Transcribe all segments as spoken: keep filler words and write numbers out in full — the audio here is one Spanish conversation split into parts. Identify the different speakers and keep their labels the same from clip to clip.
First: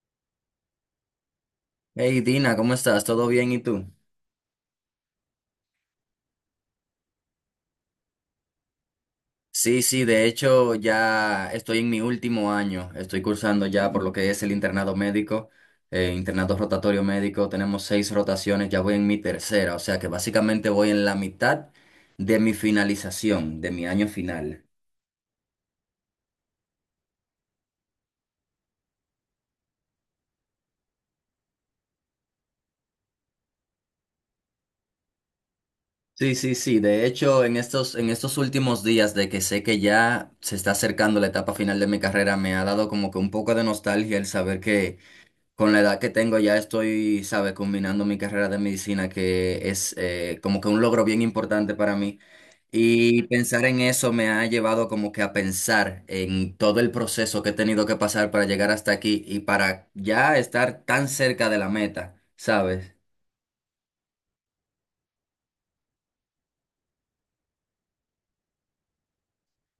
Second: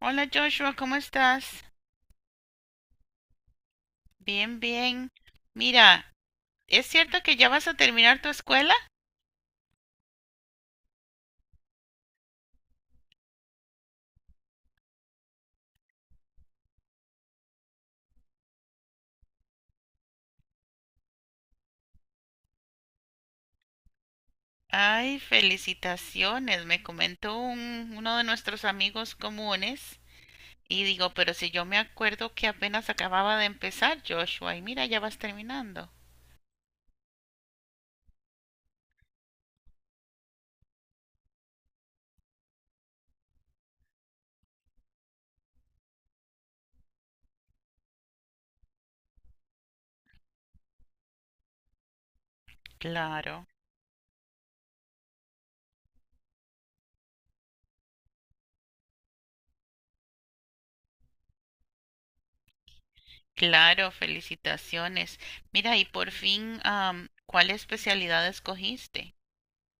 Speaker 1: Hola Joshua, ¿cómo estás?
Speaker 2: Hey Dina, ¿cómo estás? ¿Todo bien? ¿Y tú?
Speaker 1: Bien, bien. Mira, ¿es cierto que ya vas a terminar tu escuela?
Speaker 2: Sí, sí, de hecho ya estoy en mi último año, estoy cursando ya por lo que es el internado médico, eh, internado rotatorio médico, tenemos seis rotaciones, ya voy en mi tercera, o sea que básicamente voy en la mitad de mi finalización, de mi año final.
Speaker 1: Ay, felicitaciones, me comentó un- uno de nuestros amigos comunes. Y digo, pero si yo me acuerdo que apenas acababa de empezar, Joshua, y mira, ya vas terminando.
Speaker 2: Sí, sí, sí, de hecho en estos, en estos últimos días de que sé que ya se está acercando la etapa final de mi carrera, me ha dado como que un poco de nostalgia el saber que con la edad que tengo ya estoy, sabe, combinando mi carrera de medicina, que es eh, como que un logro bien importante para mí. Y
Speaker 1: Claro,
Speaker 2: pensar en eso me ha llevado como que a pensar en todo el proceso que he tenido que pasar para llegar hasta aquí y para ya estar tan cerca de la meta, ¿sabes?
Speaker 1: claro, felicitaciones. Mira, y por fin, am, ¿cuál especialidad escogiste?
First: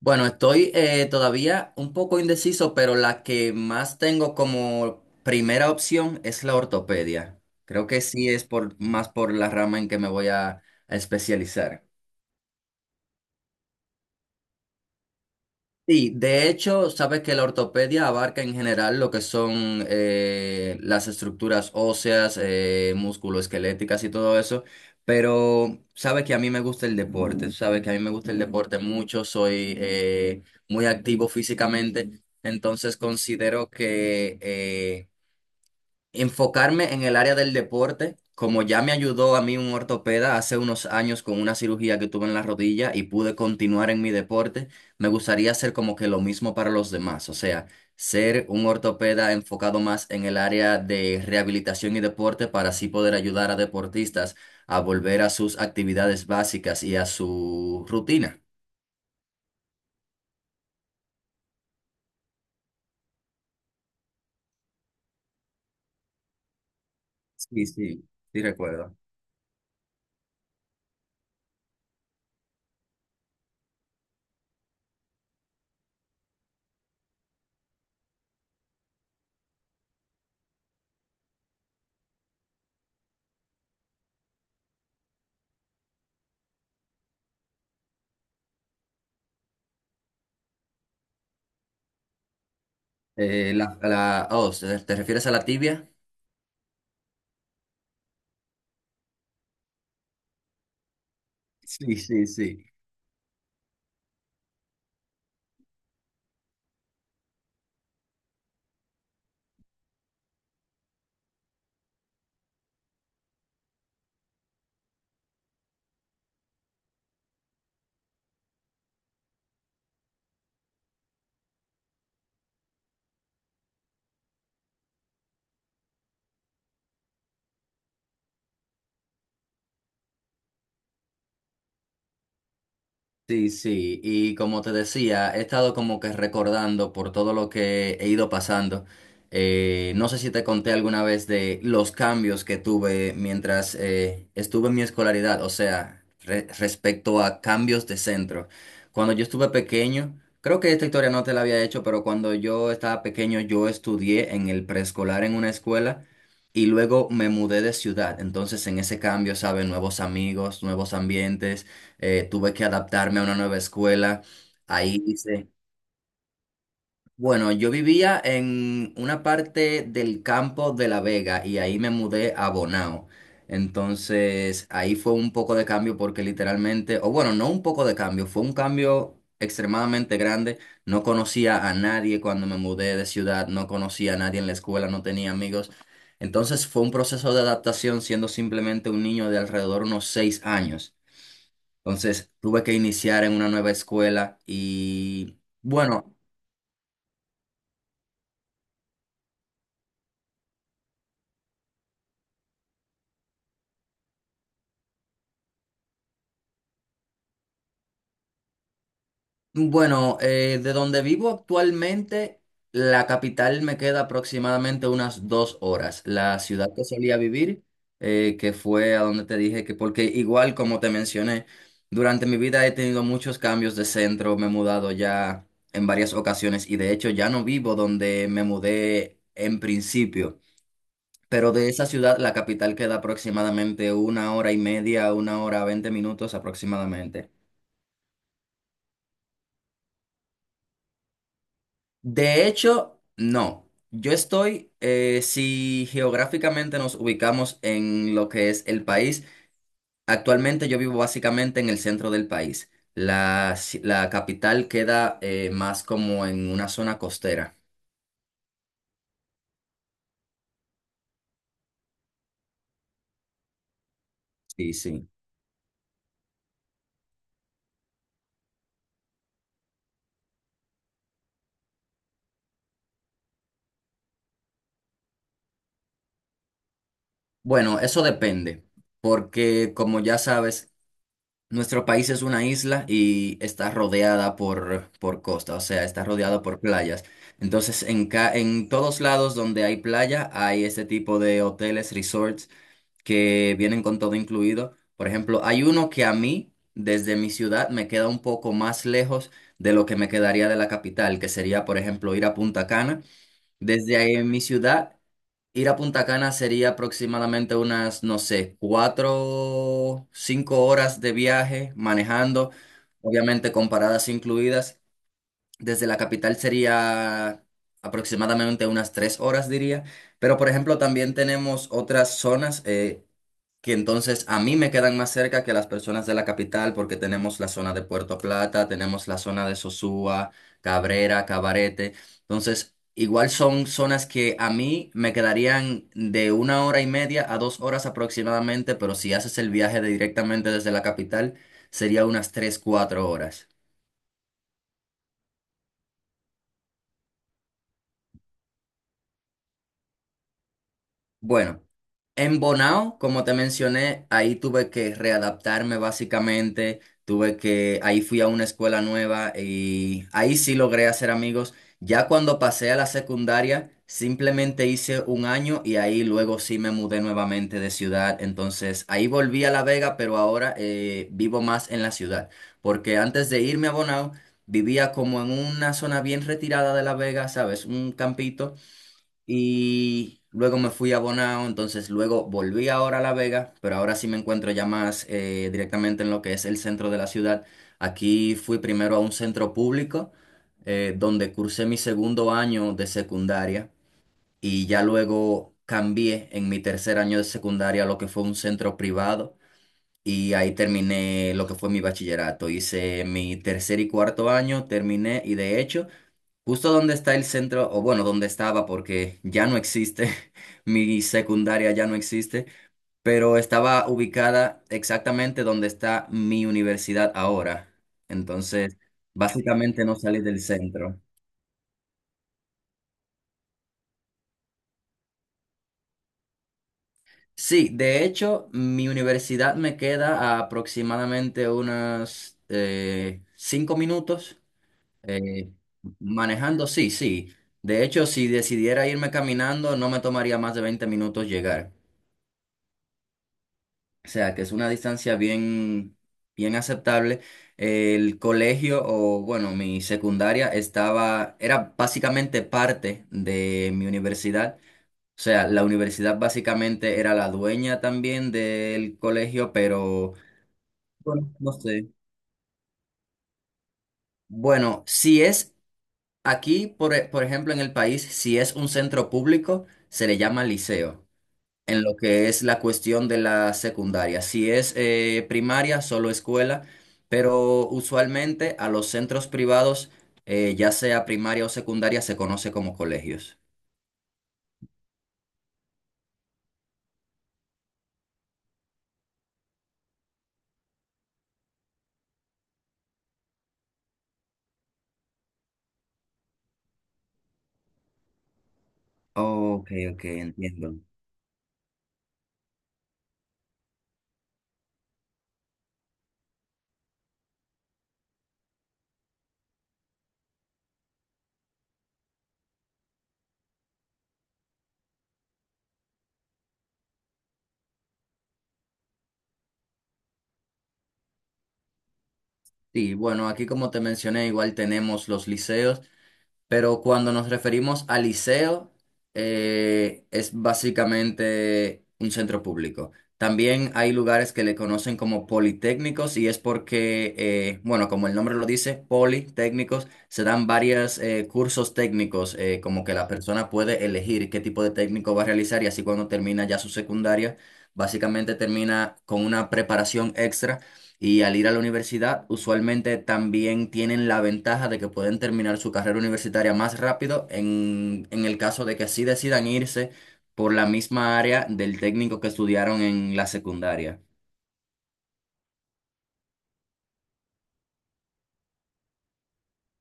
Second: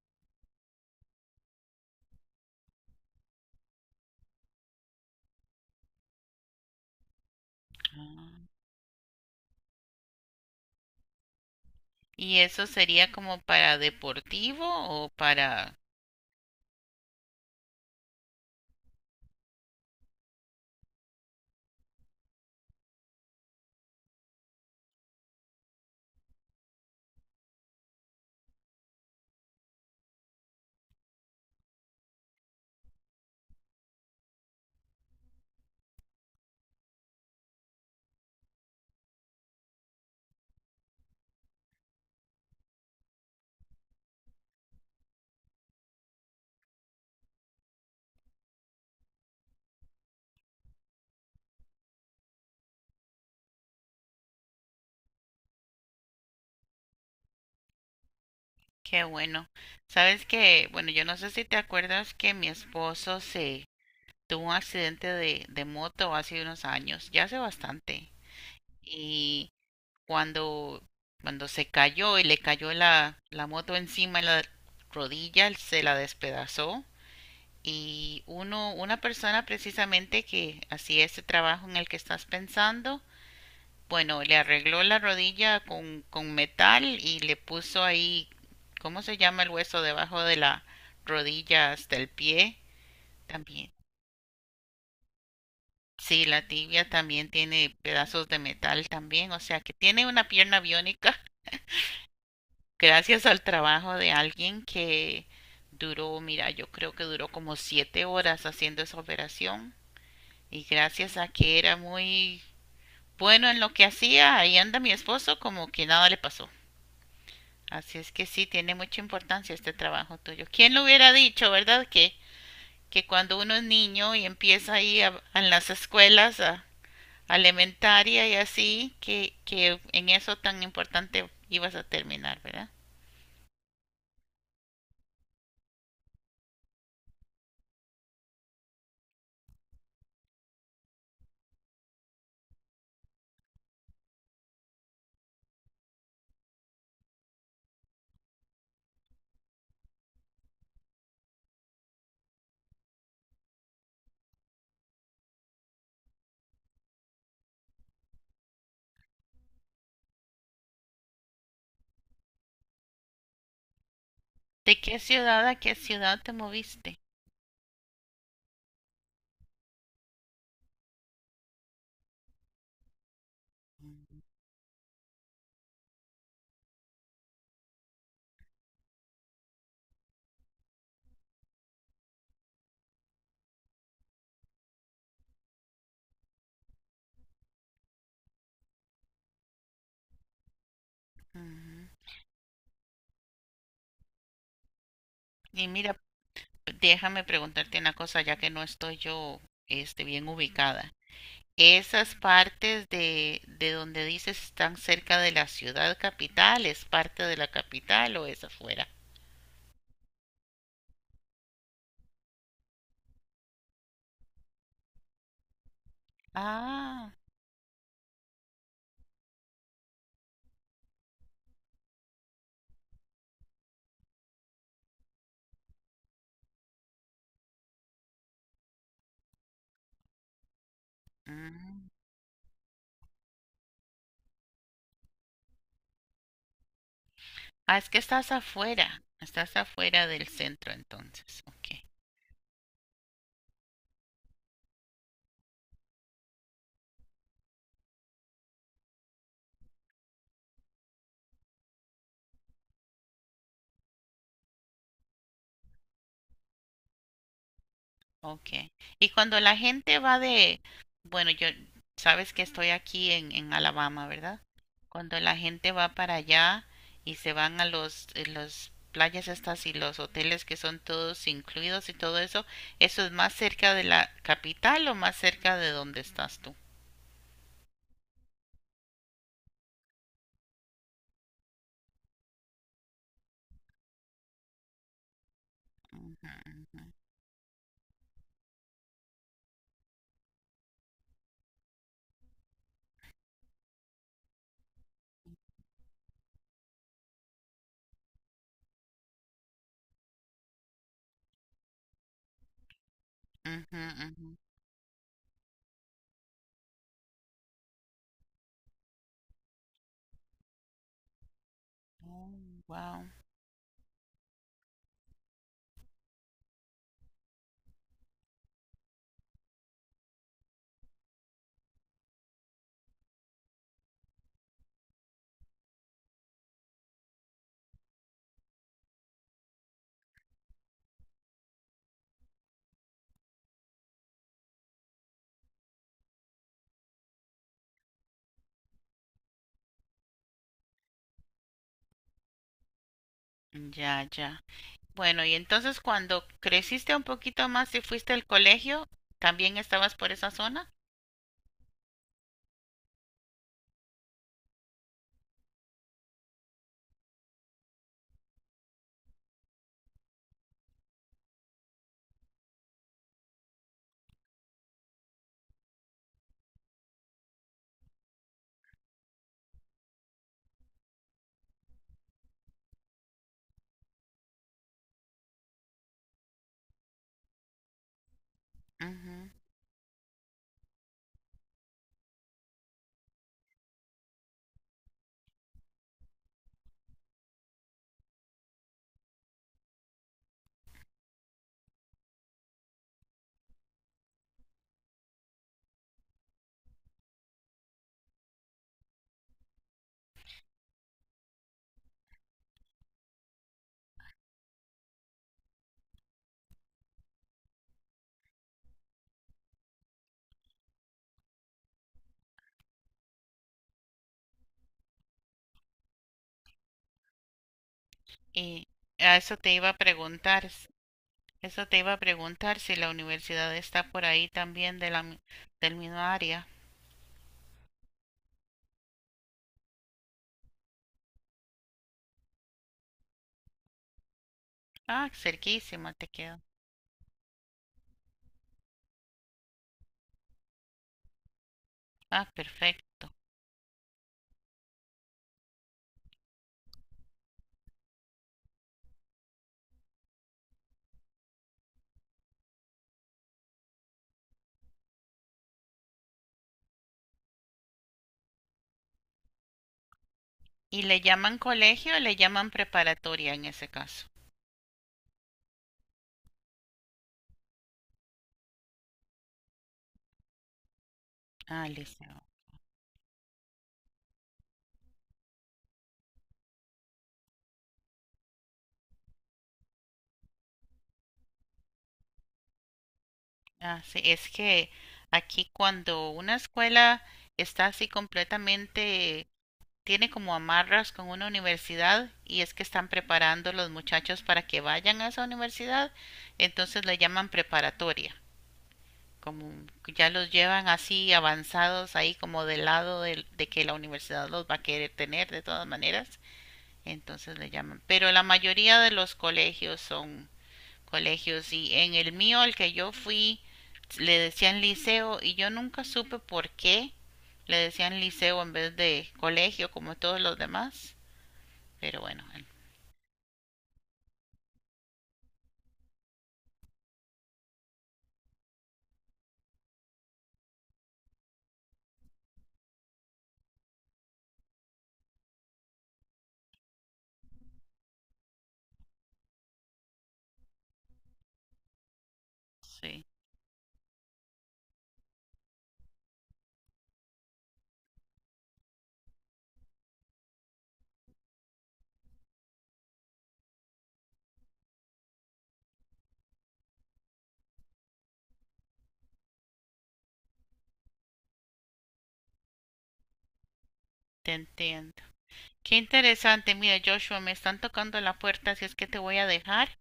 Speaker 2: Bueno, estoy eh, todavía un poco indeciso, pero la que más tengo como primera opción es la ortopedia. Creo que sí es
Speaker 1: Ah.
Speaker 2: por, más por la rama en que me voy a a especializar.
Speaker 1: ¿Y eso sería como para deportivo o para
Speaker 2: Sí, de hecho, sabes que la ortopedia abarca en general lo que son eh, las estructuras óseas, eh, musculoesqueléticas y todo eso, pero sabes que a mí me gusta el deporte, sabes que a mí me gusta el deporte mucho, soy eh, muy activo físicamente, entonces considero que eh, enfocarme en el área del deporte, como ya me ayudó a mí un ortopeda hace unos años con una cirugía que tuve en la rodilla y pude continuar en mi deporte, me gustaría hacer como que lo mismo para los demás, o sea, ser un ortopeda enfocado más en el área de rehabilitación y deporte para así poder ayudar a deportistas a volver a sus actividades básicas y a su rutina.
Speaker 1: qué bueno? Sabes que, bueno, yo no sé si te acuerdas que mi esposo se tuvo un accidente de, de moto hace unos años, ya hace
Speaker 2: Sí, sí,
Speaker 1: bastante.
Speaker 2: sí recuerdo.
Speaker 1: Y cuando, cuando se cayó y le cayó la, la moto encima en la rodilla, él se la despedazó. Y uno, una persona precisamente que hacía ese trabajo en el que estás pensando, bueno, le arregló la rodilla con, con metal y le puso ahí, ¿cómo se llama el hueso debajo de la rodilla hasta el pie?
Speaker 2: Eh,
Speaker 1: También.
Speaker 2: la, la, oh, ¿te te refieres a la tibia?
Speaker 1: Sí, la tibia también tiene pedazos de metal también, o sea que tiene una pierna biónica
Speaker 2: Sí, sí, sí.
Speaker 1: gracias al trabajo de alguien que duró, mira, yo creo que duró como siete horas haciendo esa operación y gracias a que era muy bueno en lo que hacía, ahí anda mi esposo como que nada le pasó. Así es que sí, tiene mucha importancia este trabajo tuyo. ¿Quién lo hubiera dicho, verdad? Que, que cuando uno es niño y empieza ahí a- en las escuelas, a, a elementaria y así, que, que en eso tan importante ibas a terminar, ¿verdad?
Speaker 2: Sí, sí, y como te decía, he estado como que recordando por todo lo que he ido pasando. Eh, no sé si te conté alguna vez de los cambios que tuve mientras eh, estuve en mi escolaridad, o sea, re- respecto a cambios de centro. Cuando yo estuve pequeño, creo que esta historia no te la había hecho, pero cuando yo estaba pequeño yo estudié en el preescolar en una escuela. Y luego me mudé de ciudad, entonces en ese cambio, ¿sabes? Nuevos amigos, nuevos ambientes, eh, tuve que adaptarme a una nueva escuela.
Speaker 1: ¿De qué
Speaker 2: Ahí
Speaker 1: ciudad
Speaker 2: hice,
Speaker 1: a qué ciudad te moviste?
Speaker 2: bueno, yo vivía en una parte del campo de La Vega y ahí me mudé a Bonao. Entonces, ahí fue un poco de cambio porque literalmente, o bueno, no un poco de cambio, fue un cambio extremadamente grande. No conocía a nadie cuando me mudé de ciudad, no conocía a nadie en la escuela, no tenía amigos. Entonces fue un proceso de adaptación siendo simplemente un niño de alrededor unos seis años.
Speaker 1: Ujú.
Speaker 2: Entonces tuve que iniciar en una nueva escuela y
Speaker 1: Y mira,
Speaker 2: bueno,
Speaker 1: déjame preguntarte una cosa, ya que no estoy yo, este, bien ubicada. Esas partes de, de donde dices están cerca de la ciudad capital, ¿es parte de la capital o es afuera?
Speaker 2: bueno, eh, de donde vivo actualmente, la capital me queda aproximadamente unas dos horas. La ciudad que
Speaker 1: Ah,
Speaker 2: solía vivir, eh, que fue a donde te dije que, porque igual como te mencioné, durante mi vida he tenido muchos cambios de centro, me he mudado ya en varias ocasiones y de hecho ya no vivo donde me mudé en principio. Pero de esa
Speaker 1: mm.
Speaker 2: ciudad, la capital queda aproximadamente una hora y media, una hora, veinte minutos aproximadamente.
Speaker 1: Ah, es que estás afuera, estás afuera del centro entonces, ok.
Speaker 2: De hecho, no. Yo estoy, eh, si geográficamente nos ubicamos en lo que es el país, actualmente yo vivo básicamente en el centro del país. La, ci- la capital queda eh, más como en una zona costera.
Speaker 1: Okay. Y cuando la gente va de, bueno, yo sabes que estoy aquí en, en Alabama, ¿verdad?
Speaker 2: Sí, sí.
Speaker 1: Cuando la gente va para allá y se van a los, eh, los playas estas y los hoteles que son todos incluidos y todo eso, ¿eso es más cerca de la capital o más cerca de donde estás tú?
Speaker 2: Bueno, eso depende, porque como ya sabes, nuestro país es una isla y está rodeada por, por costa, o sea, está rodeada por
Speaker 1: Ujú,
Speaker 2: playas. Entonces, en, ca- en todos lados donde hay playa, hay este tipo de hoteles, resorts, que vienen con todo incluido. Por ejemplo, hay uno que a mí, desde mi ciudad, me queda un poco más lejos de lo que me quedaría de la capital, que sería, por ejemplo, ir a Punta Cana.
Speaker 1: ujú,
Speaker 2: Desde ahí en
Speaker 1: ujú.
Speaker 2: mi ciudad. Ir a Punta Cana sería aproximadamente unas, no sé, cuatro, cinco horas de viaje
Speaker 1: Oh,
Speaker 2: manejando,
Speaker 1: wow.
Speaker 2: obviamente con paradas incluidas. Desde la capital sería aproximadamente unas tres horas, diría. Pero, por ejemplo, también tenemos otras zonas, eh, que entonces a mí me quedan más cerca que las personas de la capital porque tenemos la zona de Puerto Plata, tenemos la zona de Sosúa, Cabrera, Cabarete. Entonces, igual son zonas que a mí me quedarían de una hora y media a dos horas aproximadamente, pero si haces el viaje de directamente desde la capital, sería unas tres, cuatro horas.
Speaker 1: Ya, ya. Bueno, y entonces cuando creciste un poquito más y fuiste al colegio, ¿también estabas por esa zona?
Speaker 2: Bueno. En Bonao, como te mencioné, ahí tuve que readaptarme básicamente, tuve que, ahí fui a una escuela nueva y ahí sí logré hacer amigos. Ya cuando pasé a la secundaria, simplemente hice un año y ahí luego sí me mudé nuevamente de ciudad. Entonces ahí volví a La Vega, pero ahora eh, vivo más en la ciudad, porque antes de irme a Bonao, vivía como en una zona bien retirada de La Vega, ¿sabes? Un campito. Y luego me fui a Bonao, entonces luego volví ahora a La Vega, pero ahora sí me encuentro ya más eh, directamente en lo que es el centro de la ciudad. Aquí fui primero a un centro público, eh, donde cursé mi segundo año de secundaria y ya luego cambié en mi tercer año de secundaria a lo que fue un centro privado y ahí terminé lo que fue mi bachillerato. Hice mi tercer y cuarto año, terminé y de hecho. Justo donde está el centro, o bueno, donde estaba, porque ya no existe, mi secundaria ya no existe, pero estaba ubicada exactamente donde está mi universidad ahora.
Speaker 1: Y
Speaker 2: Entonces,
Speaker 1: a eso te iba a
Speaker 2: básicamente no salí del
Speaker 1: preguntar, s-
Speaker 2: centro.
Speaker 1: eso te iba a preguntar si la universidad está por ahí también de la, mi- del mismo área.
Speaker 2: Sí, de hecho, mi universidad me queda a aproximadamente unos eh, cinco minutos
Speaker 1: Ah,
Speaker 2: eh,
Speaker 1: cerquísima te queda.
Speaker 2: manejando, sí, sí. De hecho, si decidiera irme caminando, no me tomaría más de veinte minutos llegar.
Speaker 1: Ah, perfecto.
Speaker 2: O sea, que es una distancia bien, bien aceptable. El colegio, o bueno, mi secundaria estaba, era básicamente parte de mi universidad. O sea, la universidad básicamente era la dueña también del colegio, pero
Speaker 1: ¿Y le
Speaker 2: bueno,
Speaker 1: llaman
Speaker 2: no sé.
Speaker 1: colegio o le llaman preparatoria en ese caso?
Speaker 2: Bueno, si es aquí, por, e- por ejemplo, en el país, si es un centro público, se le llama liceo.
Speaker 1: Ah,
Speaker 2: En lo
Speaker 1: liceo.
Speaker 2: que es la cuestión de la secundaria. Si es eh, primaria, solo escuela, pero usualmente a los centros privados, eh, ya sea primaria o secundaria, se conoce como colegios.
Speaker 1: Ah, sí, es que aquí cuando una escuela está así completamente, tiene como amarras con una universidad y es que están preparando los muchachos para que vayan a esa universidad, entonces le llaman preparatoria. Como
Speaker 2: Ok, ok,
Speaker 1: ya los llevan
Speaker 2: entiendo.
Speaker 1: así avanzados ahí como del lado de, de que la universidad los va a querer tener de todas maneras, entonces le llaman. Pero la mayoría de los colegios son colegios y en el mío al que yo fui le decían liceo y yo nunca supe por qué le decían liceo en vez de colegio como todos los demás. Pero bueno,
Speaker 2: Sí, bueno, aquí como te mencioné, igual tenemos los liceos. Pero cuando nos referimos a liceo, eh, es básicamente un centro público. También hay lugares que le conocen como politécnicos y es porque, eh, bueno, como el nombre lo dice, politécnicos, se dan varios cursos técnicos, eh, como que
Speaker 1: sí,
Speaker 2: la persona puede elegir qué tipo de técnico va a realizar y así cuando termina ya su secundaria, básicamente termina con una preparación extra y al ir a la universidad, usualmente también tienen la ventaja de que pueden terminar su carrera universitaria más rápido en, en, el caso de que sí decidan irse por la misma área del técnico que estudiaron en la secundaria.
Speaker 1: te entiendo. Qué interesante, mira Joshua, me están tocando la puerta, así es que te voy a dejar.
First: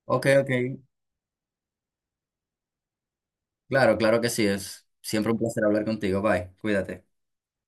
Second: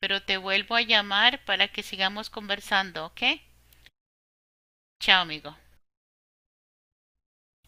Speaker 1: Pero
Speaker 2: Ok,
Speaker 1: te
Speaker 2: ok.
Speaker 1: vuelvo a llamar para que sigamos conversando, ¿ok?
Speaker 2: Claro, claro que sí es.
Speaker 1: Chao,
Speaker 2: Siempre un
Speaker 1: amigo.
Speaker 2: placer hablar contigo. Bye. Cuídate.